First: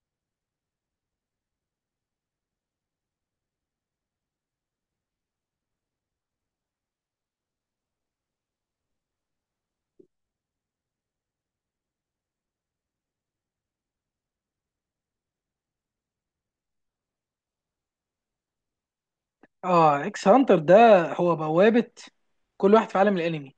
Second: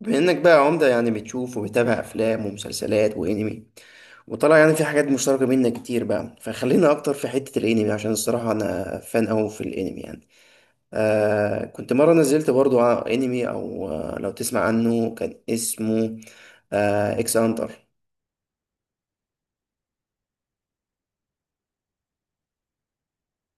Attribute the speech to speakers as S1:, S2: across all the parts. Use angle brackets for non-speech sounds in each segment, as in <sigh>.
S1: بما انك بقى عمدة يعني بتشوف وبتابع افلام ومسلسلات وانمي، وطلع يعني في حاجات مشتركة بينا كتير بقى، فخلينا اكتر في حتة الانمي عشان الصراحة انا فان اوي في الانمي يعني. كنت مرة نزلت برضو على انمي، او لو تسمع عنه، كان اسمه اكس هانتر.
S2: اه، اكس هانتر ده هو بوابة كل واحد في عالم الانمي.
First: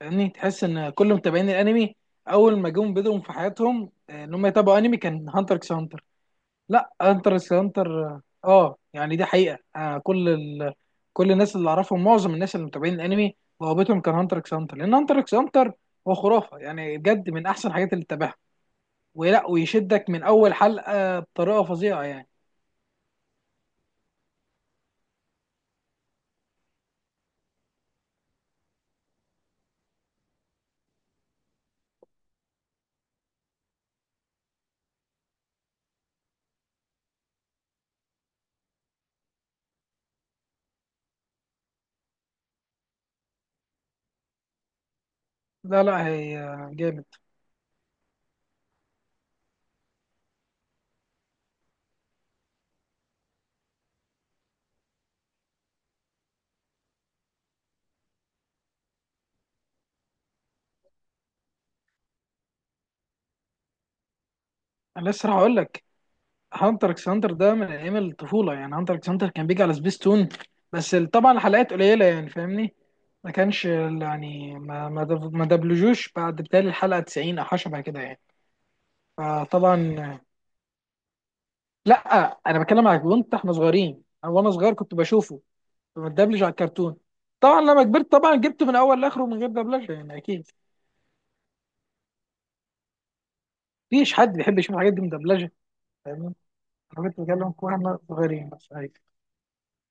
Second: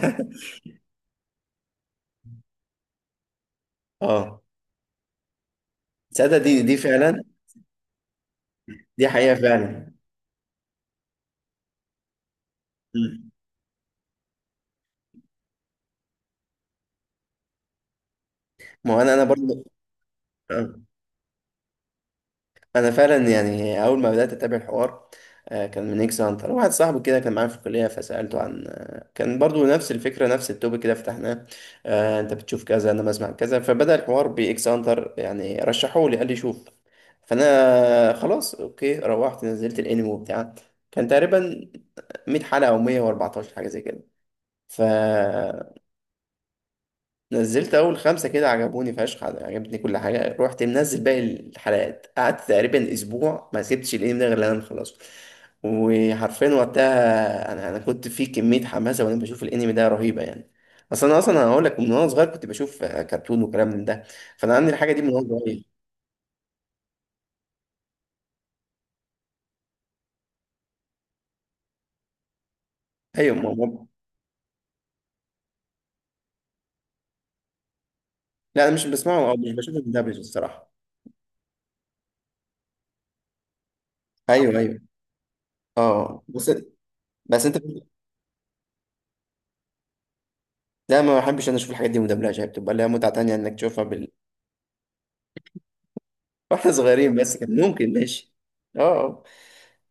S2: يعني تحس ان كل متابعين الانمي اول ما جم بدهم في حياتهم ان
S1: اه،
S2: هم يتابعوا انمي كان هانتر اكس هانتر.
S1: تصدق دي
S2: لا،
S1: فعلا.
S2: هانتر اكس هانتر
S1: دي
S2: يعني دي
S1: حقيقة
S2: حقيقة،
S1: فعلا.
S2: كل ال... كل الناس اللي اعرفهم، معظم الناس اللي متابعين
S1: مم.
S2: الانمي بوابتهم كان هانتر اكس هانتر، لان هانتر اكس هانتر هو خرافة، يعني بجد من احسن الحاجات اللي تتابعها،
S1: ما هو انا
S2: ولا
S1: برضو
S2: ويشدك من اول
S1: آه.
S2: حلقة بطريقة فظيعة يعني.
S1: انا فعلا يعني اول ما بدات اتابع الحوار، كان من اكس هانتر. واحد صاحبي كده كان معايا في الكليه، فسالته عن، كان برضو نفس الفكره، نفس التوبيك كده فتحناه. انت بتشوف كذا، انا بسمع كذا. فبدا الحوار باكس هانتر، يعني رشحوه لي قال لي شوف. فانا خلاص، اوكي روحت نزلت الانمي وبتاع. كان تقريبا 100 حلقه او 114 حاجه زي كده. ف
S2: لا هي جامد.
S1: نزلت اول خمسه كده، عجبوني فشخ، عجبتني كل حاجه. رحت منزل باقي الحلقات، قعدت تقريبا اسبوع ما سبتش الانمي ده غير لما نخلصه. وحرفيا وقتها انا كنت في كميه حماسه وانا بشوف الانمي ده رهيبه يعني. اصلا انا اصلا هقول لك، من وانا صغير كنت بشوف كرتون وكلام من ده، فانا عندي الحاجه دي من
S2: انا
S1: وانا
S2: لسه راح اقول
S1: صغير.
S2: لك، هانتر اكس هانتر ده من ايام الطفوله، يعني هانتر اكس هانتر كان بيجي على سبيستون، بس طبعا الحلقات قليله يعني، فاهمني؟ ما
S1: ايوه،
S2: كانش ما دبلجوش بعد بتالي الحلقه 90 او حاجه شبه كده يعني.
S1: لا انا مش بسمعه او مش بشوفه مدبلج
S2: فطبعا
S1: الصراحه.
S2: لا، انا بتكلم على كنت احنا صغيرين، وانا
S1: ايوه
S2: صغير
S1: ايوه.
S2: كنت بشوفه، كنت
S1: اه
S2: متدبلج
S1: بس.
S2: على الكرتون.
S1: بس انت،
S2: طبعا لما كبرت طبعا جبته من اول لاخره من غير دبلجه، يعني اكيد
S1: لا ما بحبش انا اشوف الحاجات دي مدبلجه، هي بتبقى لها متعه تانيه انك تشوفها.
S2: مفيش حد بيحب يشوف الحاجات دي مدبلجه، فاهمني؟
S1: واحنا
S2: انا
S1: صغيرين
S2: كنت
S1: بس
S2: بتكلم
S1: كان ممكن،
S2: واحنا
S1: ماشي.
S2: صغيرين بس،
S1: اه
S2: أيوة.
S1: آه.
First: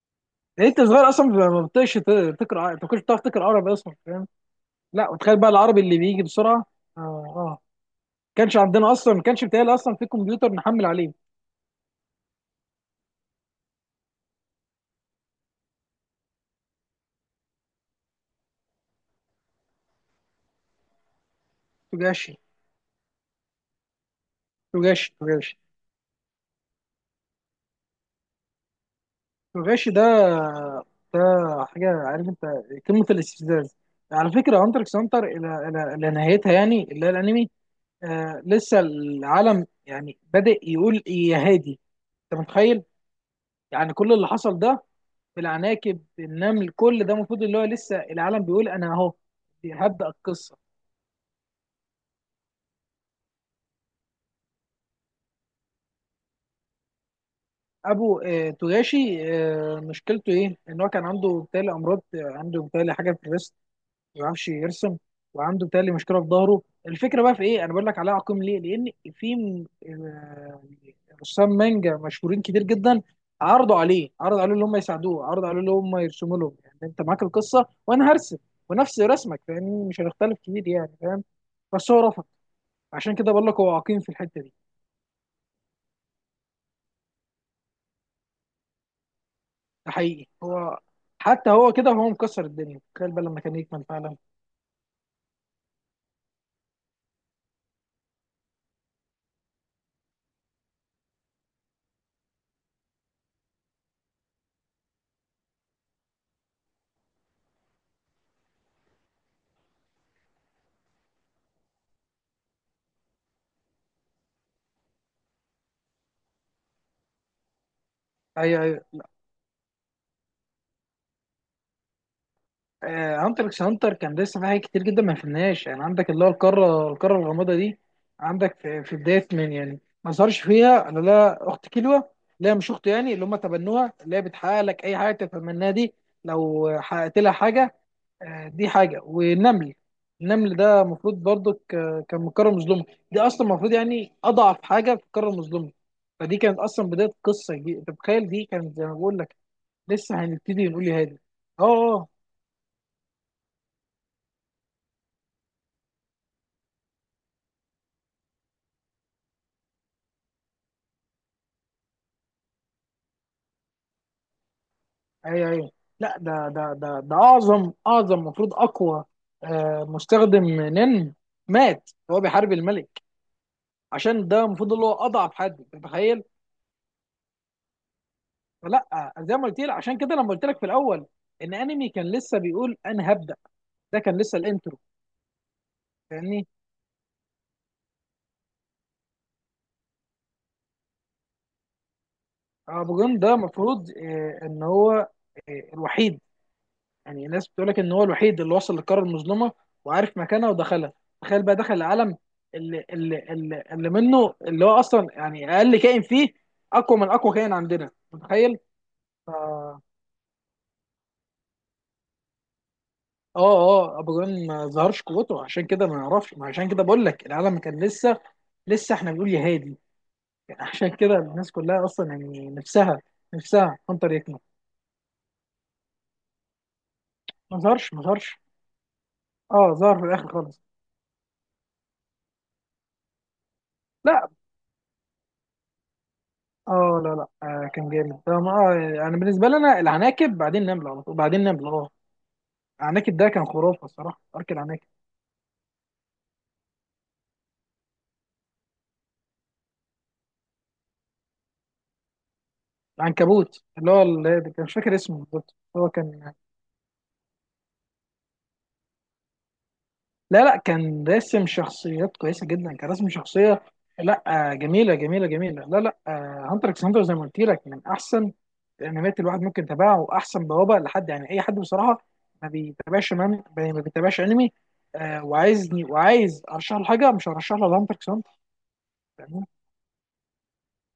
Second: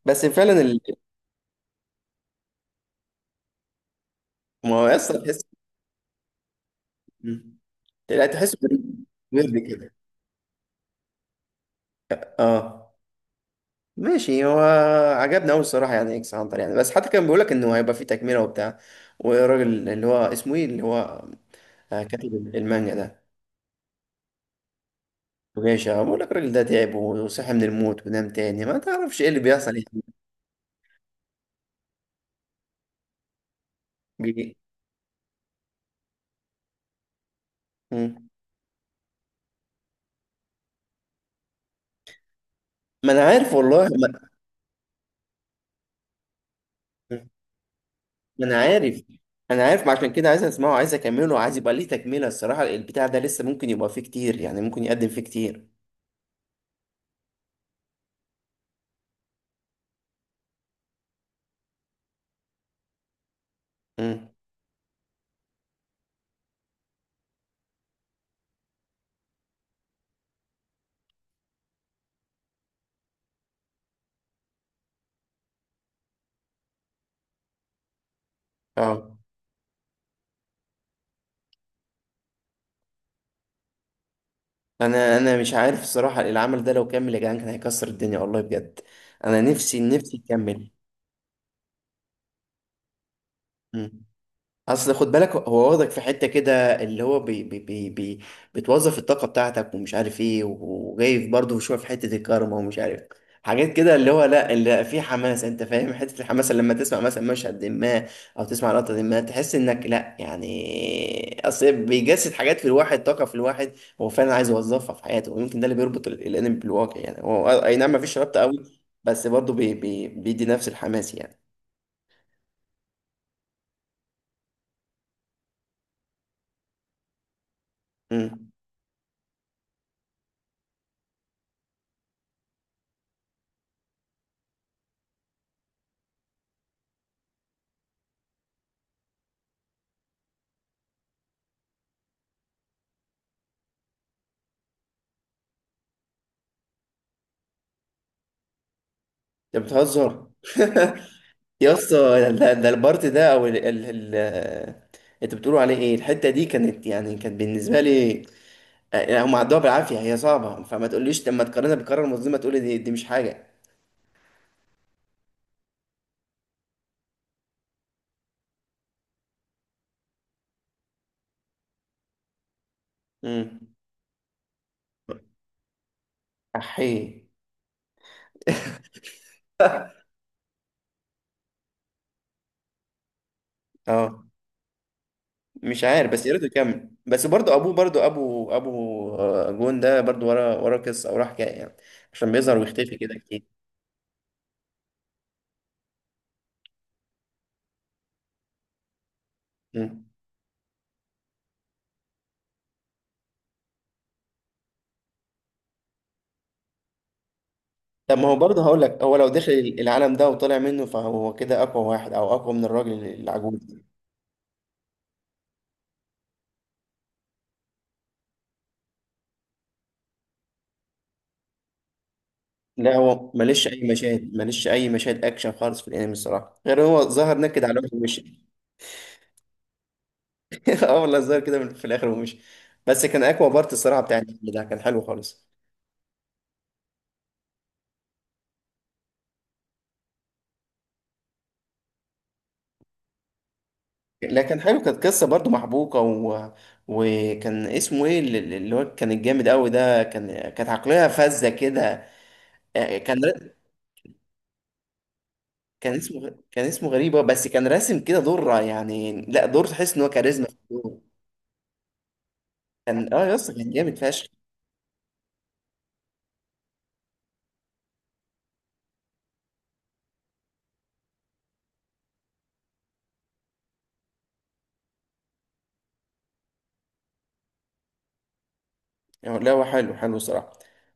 S1: بس فعلا
S2: يعني انت صغير اصلا ما بتقش ما كنتش بتعرف تقرا عربي اصلا، فاهم؟
S1: ما هو
S2: لا
S1: اصلا
S2: وتخيل
S1: تحس.
S2: بقى العربي اللي بيجي بسرعه. اه
S1: مم.
S2: اه
S1: لا تحس،
S2: كانش عندنا اصلا، ما كانش
S1: ورد
S2: بتاعي
S1: كده.
S2: اصلا في كمبيوتر نحمل عليه.
S1: اه، ماشي هو. عجبنا قوي الصراحه يعني اكس هانتر يعني. بس حتى كان بيقول لك انه هيبقى فيه تكمله وبتاع، والراجل اللي هو اسمه ايه، اللي هو كاتب
S2: توجاشي
S1: المانجا ده،
S2: توجاشي توجاشي.
S1: وجيشة، بقول لك الراجل ده تعب وصحي من الموت ونام تاني، ما تعرفش ايه اللي بيحصل يعني.
S2: توجاشي ده، ده حاجه، عارف انت، قمه الاستفزاز. على
S1: بي-
S2: فكره هانتر اكس هانتر الى نهايتها، يعني اللي هي الانمي،
S1: مم.
S2: لسه العالم يعني بادئ يقول إيه يا هادي، انت متخيل؟
S1: ما انا عارف والله.
S2: يعني كل اللي حصل ده، بالعناكب، بالنمل، كل ده
S1: ما...
S2: المفروض اللي هو لسه العالم
S1: ما انا
S2: بيقول انا
S1: عارف.
S2: اهو.
S1: انا عارف، ما
S2: هبدأ
S1: عشان كده عايز
S2: القصه،
S1: اسمعه، عايز اكمله، عايز يبقى ليه تكمله الصراحه. البتاع ده لسه ممكن يبقى فيه كتير يعني، ممكن يقدم فيه كتير.
S2: ابو توغاشي، مشكلته ايه، ان هو كان عنده بتالي امراض، عنده بتالي حاجه في الريست، ما
S1: امم.
S2: بيعرفش يرسم، وعنده بتالي مشكله في ظهره. الفكره بقى في ايه، انا بقول لك عليها عقيم ليه، لان في رسام مانجا مشهورين كتير جدا عرضوا عليه، عرضوا عليه ان هم يساعدوه، عرضوا عليه ان هم يرسموا لهم، يعني انت معاك القصه وانا هرسم ونفس
S1: اه.
S2: رسمك، فاهمني؟ مش هنختلف كتير يعني، فاهم؟ بس هو رفض. عشان كده بقول لك هو عقيم في الحته دي.
S1: انا مش عارف الصراحه، العمل ده لو كمل يا جدعان كان هيكسر الدنيا والله بجد. انا نفسي
S2: ده
S1: نفسي
S2: حقيقي،
S1: يكمل.
S2: هو حتى هو كده وهو مكسر الدنيا، تخيل بقى لما كان يكمل
S1: مم.
S2: فعلا.
S1: اصل خد بالك، هو واخدك في حته كده اللي هو بي بي بي بي بتوظف الطاقه بتاعتك ومش عارف ايه، وجاي برضه شويه في حته الكارما ومش عارف حاجات كده، اللي هو لا، اللي في حماس انت فاهم. <laughs> حته الحماس اللي لما تسمع مثلا مشهد ما، او تسمع لقطه ما، تحس انك لا يعني. اصل بيجسد حاجات في الواحد، طاقه في الواحد هو فعلا عايز يوظفها في حياته. ويمكن ده اللي بيربط الانمي بالواقع يعني. هو اي نعم، مفيش ربط
S2: ايوه
S1: قوي،
S2: ايوه، لا،
S1: بس برضه بي بي بيدي نفس الحماس يعني.
S2: هانتر اكس هانتر كان لسه في حاجات كتير جدا ما فهمناهاش، يعني عندك اللي هو القاره، القاره الغامضه دي،
S1: امم.
S2: عندك في بدايه، من يعني ما ظهرش فيها انا لا اخت كيلوا، لا مش اخته، يعني اللي هم تبنوها، اللي هي بتحقق لك اي حاجه تتمناها دي، لو حققت لها حاجه، دي حاجه. والنمل، النمل ده المفروض برضو كان من قاره مظلومه، دي اصلا المفروض يعني اضعف حاجه في القاره المظلومه، فدي كانت اصلا بدايه قصه دي، انت متخيل؟ دي كانت زي ما بقول لك،
S1: انت
S2: لسه
S1: بتهزر.
S2: هنبتدي نقول يا
S1: <laughs>
S2: هادي. اه
S1: يا اسطى،
S2: اه
S1: ده البارت ده، او ال ال ال انت بتقولوا عليه ايه، الحته دي كانت يعني كانت بالنسبه لي، يعني هم عدوها بالعافيه هي صعبه، فما تقوليش لما تقارنها بالقرار المنظمه تقولي دي مش حاجه.
S2: ايوه ايوه، لا، ده اعظم المفروض اقوى، مستخدم نن مات وهو بيحارب الملك،
S1: امم.
S2: عشان ده المفروض اللي هو اضعف حد، أنت متخيل؟
S1: احي.
S2: فلا، زي ما قلت لك، عشان
S1: <laughs>
S2: كده لما قلت لك في الاول ان انمي كان لسه بيقول انا هبدا، ده كان
S1: اه،
S2: لسه الانترو،
S1: مش عارف بس يا ريت
S2: فاهمني؟
S1: يكمل. بس برضه ابوه، برضه ابو جون ده برضه ورا قصه او حكايه يعني. عشان بيظهر ويختفي
S2: ابو
S1: كده
S2: جون ده
S1: كتير.
S2: المفروض ان هو الوحيد، يعني الناس بتقول لك ان هو الوحيد اللي وصل للقاره المظلمه
S1: مم.
S2: وعارف مكانها ودخلها، تخيل بقى دخل العالم اللي منه، اللي هو اصلا يعني اقل كائن فيه اقوى من اقوى كائن عندنا،
S1: طب ما هو
S2: متخيل؟
S1: برضه هقول لك، هو لو
S2: ف-
S1: دخل
S2: اه
S1: العالم ده وطلع منه، فهو كده اقوى واحد، او اقوى من الراجل العجوز.
S2: اه ابو جون ما ظهرش قوته، عشان كده ما نعرفش، ما عشان كده بقول لك العالم كان لسه، لسه احنا بنقول يا هادي، يعني عشان كده الناس كلها اصلا يعني
S1: لا،
S2: نفسها،
S1: هو ماليش
S2: نفسها
S1: اي
S2: هانتر
S1: مشاهد،
S2: يكمل.
S1: ماليش اي مشاهد اكشن خالص في الانمي الصراحه، غير هو ظهر
S2: ما
S1: نكد على
S2: ظهرش
S1: وشه
S2: ما ظهرش
S1: ومشي.
S2: اه ظهر في الاخر خالص.
S1: <laughs> اه والله، ظهر كده في الاخر ومشي. بس كان اقوى بارت الصراحه، بتاع
S2: لا،
S1: الانمي ده كان حلو خالص.
S2: اه، لا كان جامد ده، ما يعني بالنسبه لنا العناكب، بعدين نمله على طول، بعدين نمله، اه العناكب ده كان خرافه الصراحه،
S1: لا
S2: ارك
S1: كان حلو،
S2: العناكب،
S1: كانت قصه برضو محبوكه وكان اسمه ايه، اللي هو كان الجامد قوي ده، كانت عقليه فذه كده. آه، كان ر...
S2: العنكبوت اللي هو اللي كان مش فاكر اسمه بالظبط، هو
S1: كان
S2: كان،
S1: اسمه كان اسمه غريبه، بس كان راسم كده دور يعني، لا دور تحس ان هو
S2: لا
S1: كاريزما في
S2: لا
S1: الدور.
S2: كان راسم شخصيات كويسه جدا، كان راسم
S1: كان اه، يا اسطى
S2: شخصيه،
S1: كان جامد
S2: لا
S1: فشخ
S2: جميله جميله. لا هانتر اكس هانتر زي ما قلت لك من احسن الانميات، الواحد ممكن يتابعها، واحسن بوابه لحد يعني اي حد بصراحه ما بيتابعش، ما بيتابعش انمي وعايزني، وعايز ارشح له حاجه، مش هرشح له هانتر اكس هانتر،
S1: يعني.
S2: فاهمني؟
S1: لا هو حلو حلو الصراحة.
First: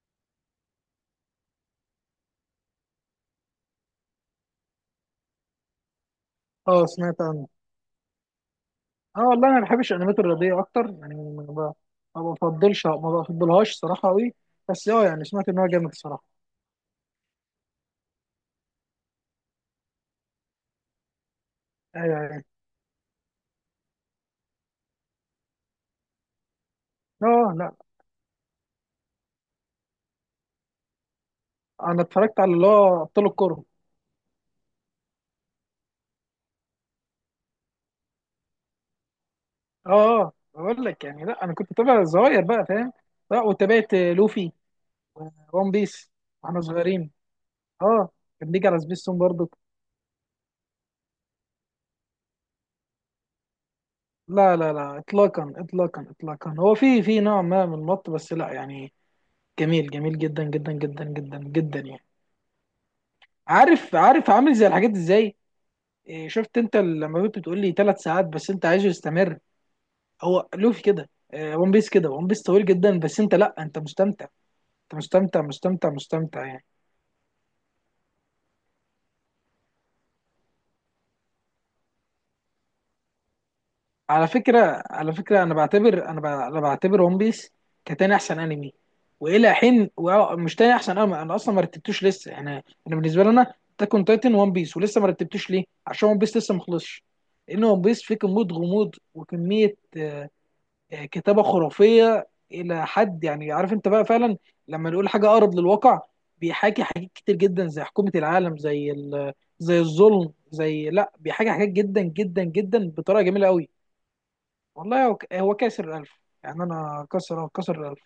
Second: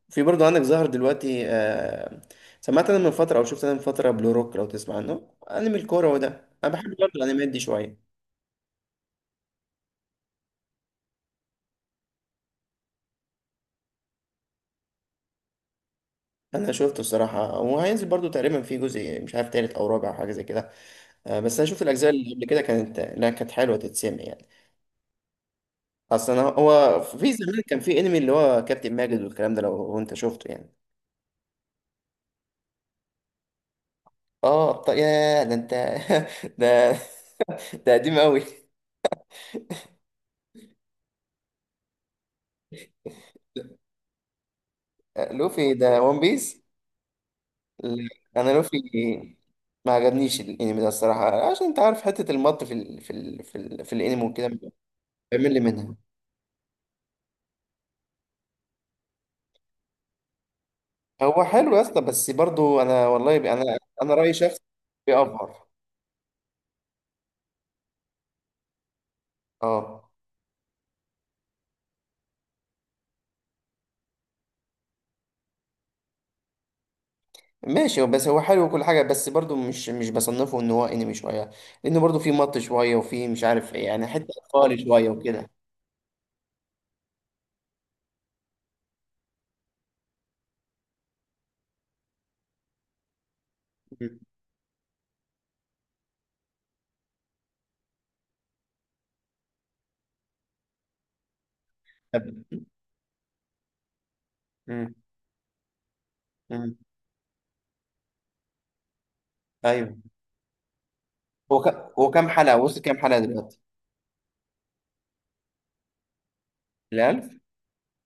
S1: في برضه عندك ظهر دلوقتي آه، سمعت انا من فترة، او شفت انا من فترة، بلو روك، لو تسمع عنه، انمي الكورة وده. انا
S2: اه
S1: بحب برضه
S2: سمعت عنه.
S1: الانميات دي شوية.
S2: اه والله انا ما بحبش الانميات الرياضيه اكتر يعني، ما ب- ما بفضلش ما بفضلهاش صراحه قوي، بس اه يعني سمعت ان هو جامد الصراحه.
S1: انا شفته الصراحة، وهينزل برضه تقريبا في جزء مش عارف تالت او رابع او حاجة زي كده. آه، بس انا شفت الاجزاء
S2: ايوه
S1: اللي
S2: ايوه.
S1: قبل كده كانت، لا كانت حلوة تتسمع يعني. اصلا هو في
S2: اه
S1: زمان
S2: لا،
S1: كان في انمي اللي هو كابتن ماجد والكلام ده لو انت شفته يعني.
S2: انا اتفرجت على اللي هو ابطال الكوره.
S1: اه طيب، يا ده انت. <laughs> ده، <laughs> ده قديم قوي.
S2: اه بقول لك يعني لا، انا كنت بتابع الصغير بقى، فاهم؟ لا وتابعت لوفي وون
S1: لوفي ده
S2: بيس
S1: ون
S2: واحنا
S1: بيس.
S2: صغيرين.
S1: لا،
S2: اه
S1: انا
S2: كان بيجي
S1: لوفي
S2: على سبيستون برضو.
S1: ما عجبنيش الانمي ده الصراحه، عشان انت عارف حته المط في الانمي وكده،
S2: لا اطلاقا
S1: بيعمل لي منها.
S2: اطلاقا، هو في نوع ما من المط، بس لا يعني جميل، جميل جدا جدا جدا جدا
S1: هو حلو يا
S2: جدا
S1: اسطى،
S2: يعني.
S1: بس برضو انا والله انا
S2: عارف،
S1: انا
S2: عارف،
S1: رايي
S2: عامل
S1: شخص
S2: زي الحاجات ازاي،
S1: بيأفور.
S2: إيه، شفت انت لما كنت بتقول لي ثلاث ساعات بس انت عايزه يستمر؟
S1: اه،
S2: هو لوفي كده، ون بيس كده، ون بيس طويل جدا بس انت، لا انت مستمتع، انت مستمتع، مستمتع يعني.
S1: ماشي، بس هو حلو وكل حاجه، بس برضو مش بصنفه ان هو انمي شويه، لانه برضو في مط شويه، وفي مش عارف ايه يعني حته
S2: على فكرة،
S1: اطفالي شويه
S2: على فكرة،
S1: وكده.
S2: أنا بعتبر ون بيس كتاني أحسن أنمي، مش تاني أحسن أنمي، أنا أصلا ما رتبتوش لسه. أنا، أنا بالنسبة لي، أنا تاكون
S1: مم.
S2: تايتن ون بيس، ولسه ما رتبتوش ليه؟ عشان ون بيس لسه ما خلصش، لأن ون بيس فيه كمية غموض وكمية كتابة
S1: طب.
S2: خرافية إلى حد يعني، عارف أنت بقى فعلا، لما
S1: مم.
S2: نقول حاجة أقرب للواقع،
S1: مم.
S2: بيحاكي حاجات كتير جدا، زي حكومة العالم، زي ال... زي
S1: ايوه.
S2: الظلم، زي لا بيحاكي
S1: هو ك...
S2: حاجات جدا
S1: هو كام
S2: جدا
S1: حلقه، وصل
S2: جدا
S1: كام حلقه
S2: بطريقة جميلة
S1: دلوقتي؟
S2: قوي. والله هو، هو كاسر الألف، يعني أنا
S1: ال1000؟
S2: كسر الألف.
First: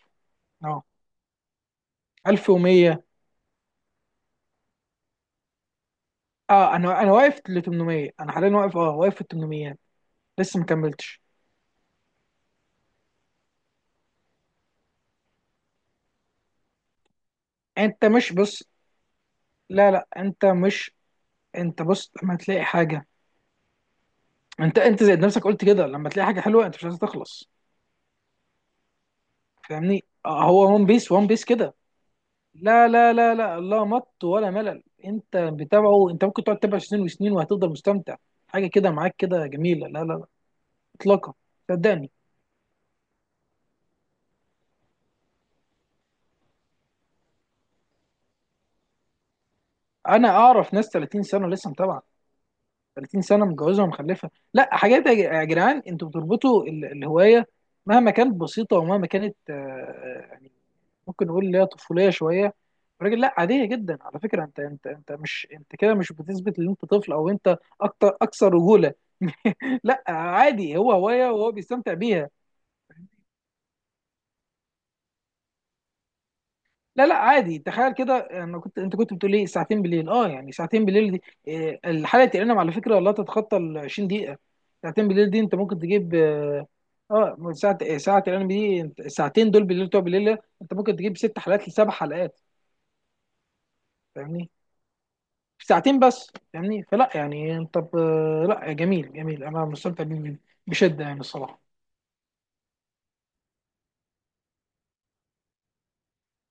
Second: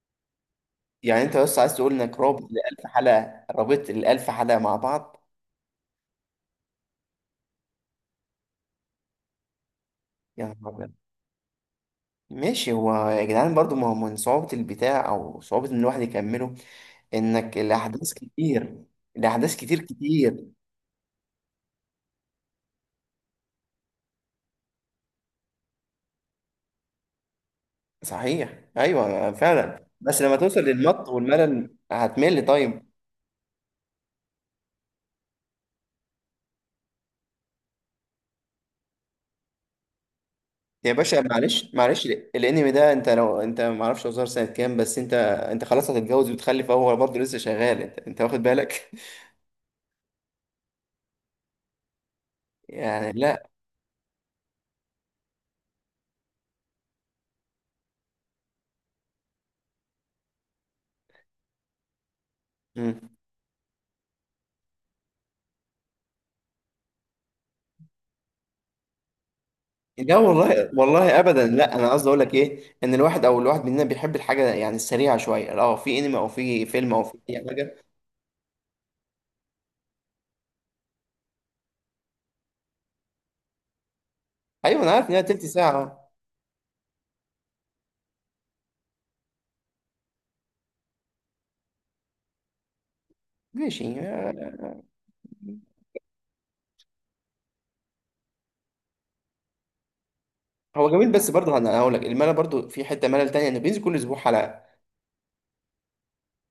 S2: أه
S1: يعني انت بس عايز تقول انك رابط الالف
S2: 1100،
S1: حلقه، رابط الالف حلقه مع بعض.
S2: أه، أنا واقف ل 800، أنا حاليا واقف، أه واقف في ال 800،
S1: يا
S2: لسه ما
S1: نهار ابيض.
S2: كملتش.
S1: ماشي هو يا جدعان، برضو ما هو من صعوبه البتاع، او صعوبه ان الواحد يكمله، انك
S2: أنت
S1: الاحداث
S2: مش بص،
S1: كتير. الاحداث كتير
S2: لا أنت
S1: كتير.
S2: مش، أنت بص لما تلاقي حاجة، أنت زي نفسك قلت كده، لما تلاقي حاجة حلوة أنت مش عايز تخلص،
S1: صحيح، ايوه فعلا.
S2: فاهمني؟
S1: بس لما توصل
S2: هو ون
S1: للمط
S2: بيس، ون بيس
S1: والملل
S2: كده،
S1: هتمل. طيب
S2: لا مط ولا ملل، أنت بتابعه، أنت ممكن تقعد تتابع سنين وسنين وهتفضل مستمتع، حاجة كده معاك كده جميلة. لا
S1: يا باشا،
S2: إطلاقا،
S1: معلش معلش
S2: صدقني
S1: الانمي ده انت لو انت، ما اعرفش هو ظهر سنه كام، بس انت، انت خلاص هتتجوز وتخلف هو برضه لسه شغال. انت واخد بالك؟
S2: انا اعرف ناس 30 سنه لسه متابعه،
S1: <laughs> يعني
S2: 30 سنه
S1: لا.
S2: متجوزه ومخلفه. لا حاجات يا يا جدعان، انتوا بتربطوا الهوايه مهما كانت بسيطه، ومهما كانت يعني ممكن نقول اللي هي طفوليه شويه، الراجل لا عاديه جدا. على فكره انت، انت مش انت كده مش بتثبت ان انت طفل او انت اكتر، اكثر رجوله، لا
S1: لا والله
S2: عادي، هو
S1: والله
S2: هوايه
S1: ابدا،
S2: وهو
S1: لا انا
S2: بيستمتع
S1: قصدي اقول
S2: بيها.
S1: لك ايه، ان الواحد، او الواحد مننا بيحب الحاجه يعني السريعه شويه. اه، في انمي او في فيلم او
S2: لا
S1: في
S2: لا
S1: اي
S2: عادي،
S1: حاجه.
S2: تخيل كده، انا كنت، انت كنت بتقول ايه، ساعتين بالليل، اه يعني ساعتين بالليل دي، إيه الحلقه تقريبا على فكره لا تتخطى ال 20 دقيقه،
S1: ايوه انا
S2: ساعتين
S1: عارف ان هي
S2: بالليل دي
S1: تلت
S2: انت
S1: ساعه
S2: ممكن
S1: آه.
S2: تجيب اه، من ساعه، إيه، ساعه تقريبا دي انت، الساعتين دول بالليل بتوع بالليل ده، انت ممكن تجيب ست حلقات لسبع حلقات،
S1: ماشي آه.
S2: فاهمني؟ في ساعتين بس، فاهمني؟ فلا يعني انت ب... لا جميل، جميل، انا مستمتع بيه
S1: هو
S2: بشده
S1: جميل،
S2: يعني
S1: بس برضه
S2: الصراحه.
S1: انا هقول لك الملل برضه، في حته ملل تانية انه بينزل كل اسبوع حلقه.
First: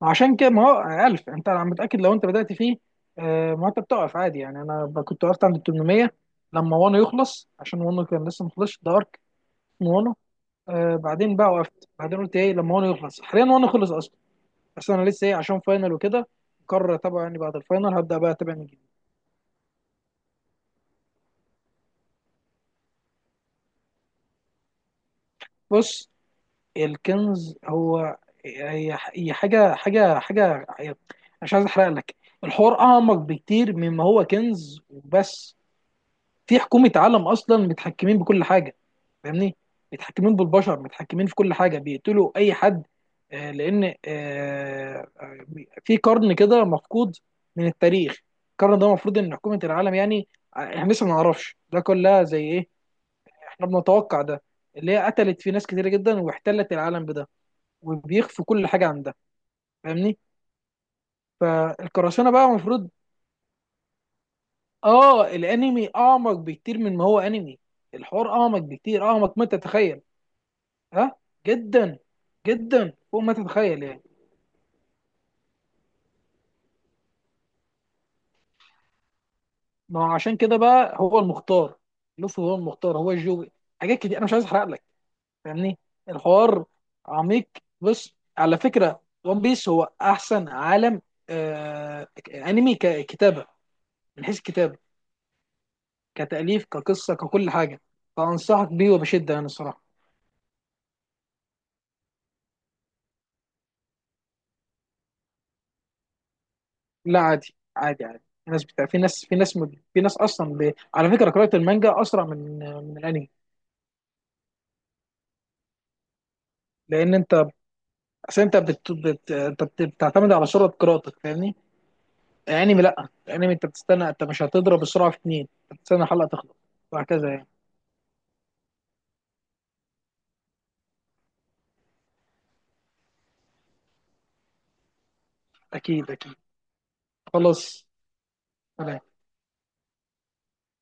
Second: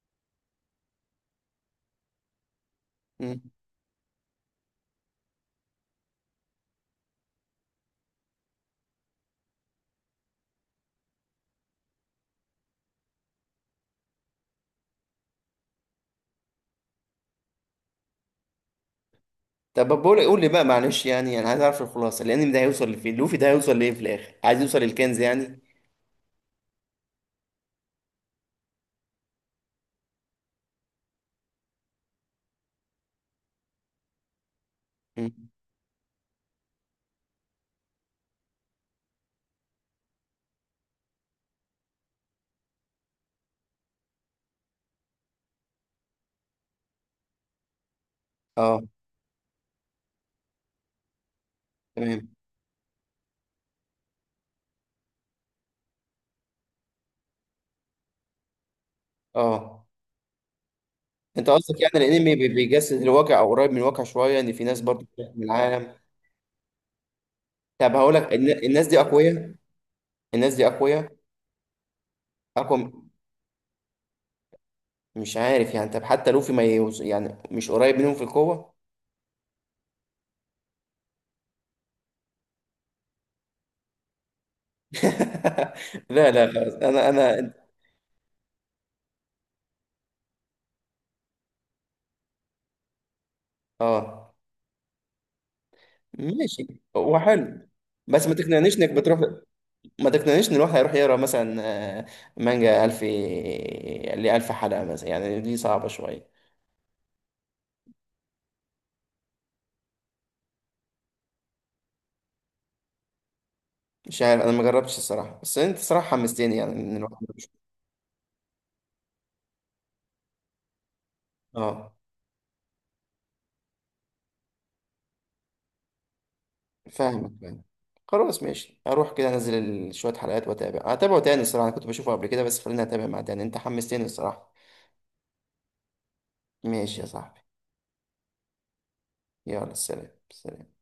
S2: عشان كده ما هو 1000، انت انا متاكد لو انت بدات فيه،
S1: مم.
S2: ما انت بتقف عادي يعني، كنت وقفت عند 800 لما وانو يخلص، عشان وانو كان لسه ما خلصش، ده ارك من وانو، بعدين بقى وقفت، بعدين قلت ايه لما وانو يخلص. حاليا وانو خلص اصلا، بس انا لسه ايه، عشان فاينل وكده، مقرر اتابعه، يعني بعد الفاينل هبدا بقى اتابع من جديد.
S1: طب بقول لك، قول لي بقى معلش، يعني انا عايز اعرف الخلاصه. الانمي ده هيوصل لفين؟ لوفي ده هيوصل لايه في الاخر؟ عايز يوصل للكنز يعني؟
S2: بص، الكنز هو، هي هي حاجه، مش عايز احرق لك، الحوار اعمق بكتير مما هو كنز
S1: مم.
S2: وبس، في حكومه عالم اصلا متحكمين بكل حاجه، فاهمني؟ متحكمين بالبشر، متحكمين في كل حاجه، بيقتلوا اي حد، آه، لان آه، آه، في قرن كده مفقود من التاريخ، القرن
S1: اه.
S2: ده المفروض ان حكومه العالم يعني، احنا لسه ما نعرفش ده كلها
S1: تمام.
S2: زي ايه، احنا بنتوقع ده، اللي هي قتلت في ناس كتير جدا، واحتلت العالم بده، وبيخفوا كل حاجه عن ده،
S1: اه.
S2: فاهمني؟
S1: انت قصدك يعني
S2: فالقراصنه
S1: الانمي
S2: بقى المفروض،
S1: بيجسد الواقع، او قريب من الواقع شويه، ان في ناس برضه
S2: اه
S1: بتحكم
S2: الانمي
S1: العالم.
S2: اعمق بكتير من ما هو انمي،
S1: طب هقول لك،
S2: الحوار اعمق
S1: الناس دي
S2: بكتير، اعمق ما
S1: اقوياء؟
S2: تتخيل.
S1: الناس دي اقوياء؟
S2: ها؟ جدا
S1: اقوى
S2: جدا، فوق ما تتخيل يعني.
S1: مش عارف يعني. طب حتى لوفي ما يوز... يعني مش قريب منهم في القوه.
S2: ما هو عشان كده بقى هو المختار، لوفي هو المختار، هو الجوبي، حاجات كتير انا مش عايز احرق لك، فاهمني؟
S1: <laughs> لا لا
S2: الحوار
S1: خلاص انا
S2: عميق.
S1: انا
S2: بص على فكره، ون بيس هو احسن عالم آه انمي ككتابه، من
S1: اه.
S2: حيث الكتابه، كتاليف،
S1: ماشي،
S2: كقصه،
S1: هو
S2: ككل
S1: حلو
S2: حاجه،
S1: بس ما
S2: فانصحك
S1: تقنعنيش انك
S2: بيه
S1: بتروح.
S2: وبشده انا الصراحه.
S1: ما تقنعنيش ان الواحد هيروح يقرا مثلا، آه، مانجا 1000، ل 1000 حلقه مثلا، يعني دي صعبه شويه.
S2: لا عادي عادي عادي، الناس بتاع، في ناس اصلا ب... على فكره قراءه المانجا اسرع من الانمي،
S1: مش عارف انا، ما جربتش الصراحه، بس انت صراحه حمستني يعني ان
S2: لان
S1: الواحد
S2: انت،
S1: يشوف.
S2: اصل انت بت... بت... انت بت... بتعتمد على سرعه قراءتك، فاهمني؟
S1: اه،
S2: الانمي لا، الانمي انت بتستنى، انت مش هتضرب السرعه في اتنين، أنت بتستنى الحلقه تخلص وهكذا
S1: فاهمك
S2: يعني.
S1: فاهمك. خلاص ماشي، اروح كده انزل شويه حلقات واتابع. هتابعه تاني الصراحه، انا كنت بشوفه قبل كده بس خليني اتابع مع تاني، انت حمستني الصراحه.
S2: اكيد اكيد،
S1: ماشي يا صاحبي.
S2: خلاص، سلام.
S1: يلا سلام سلام.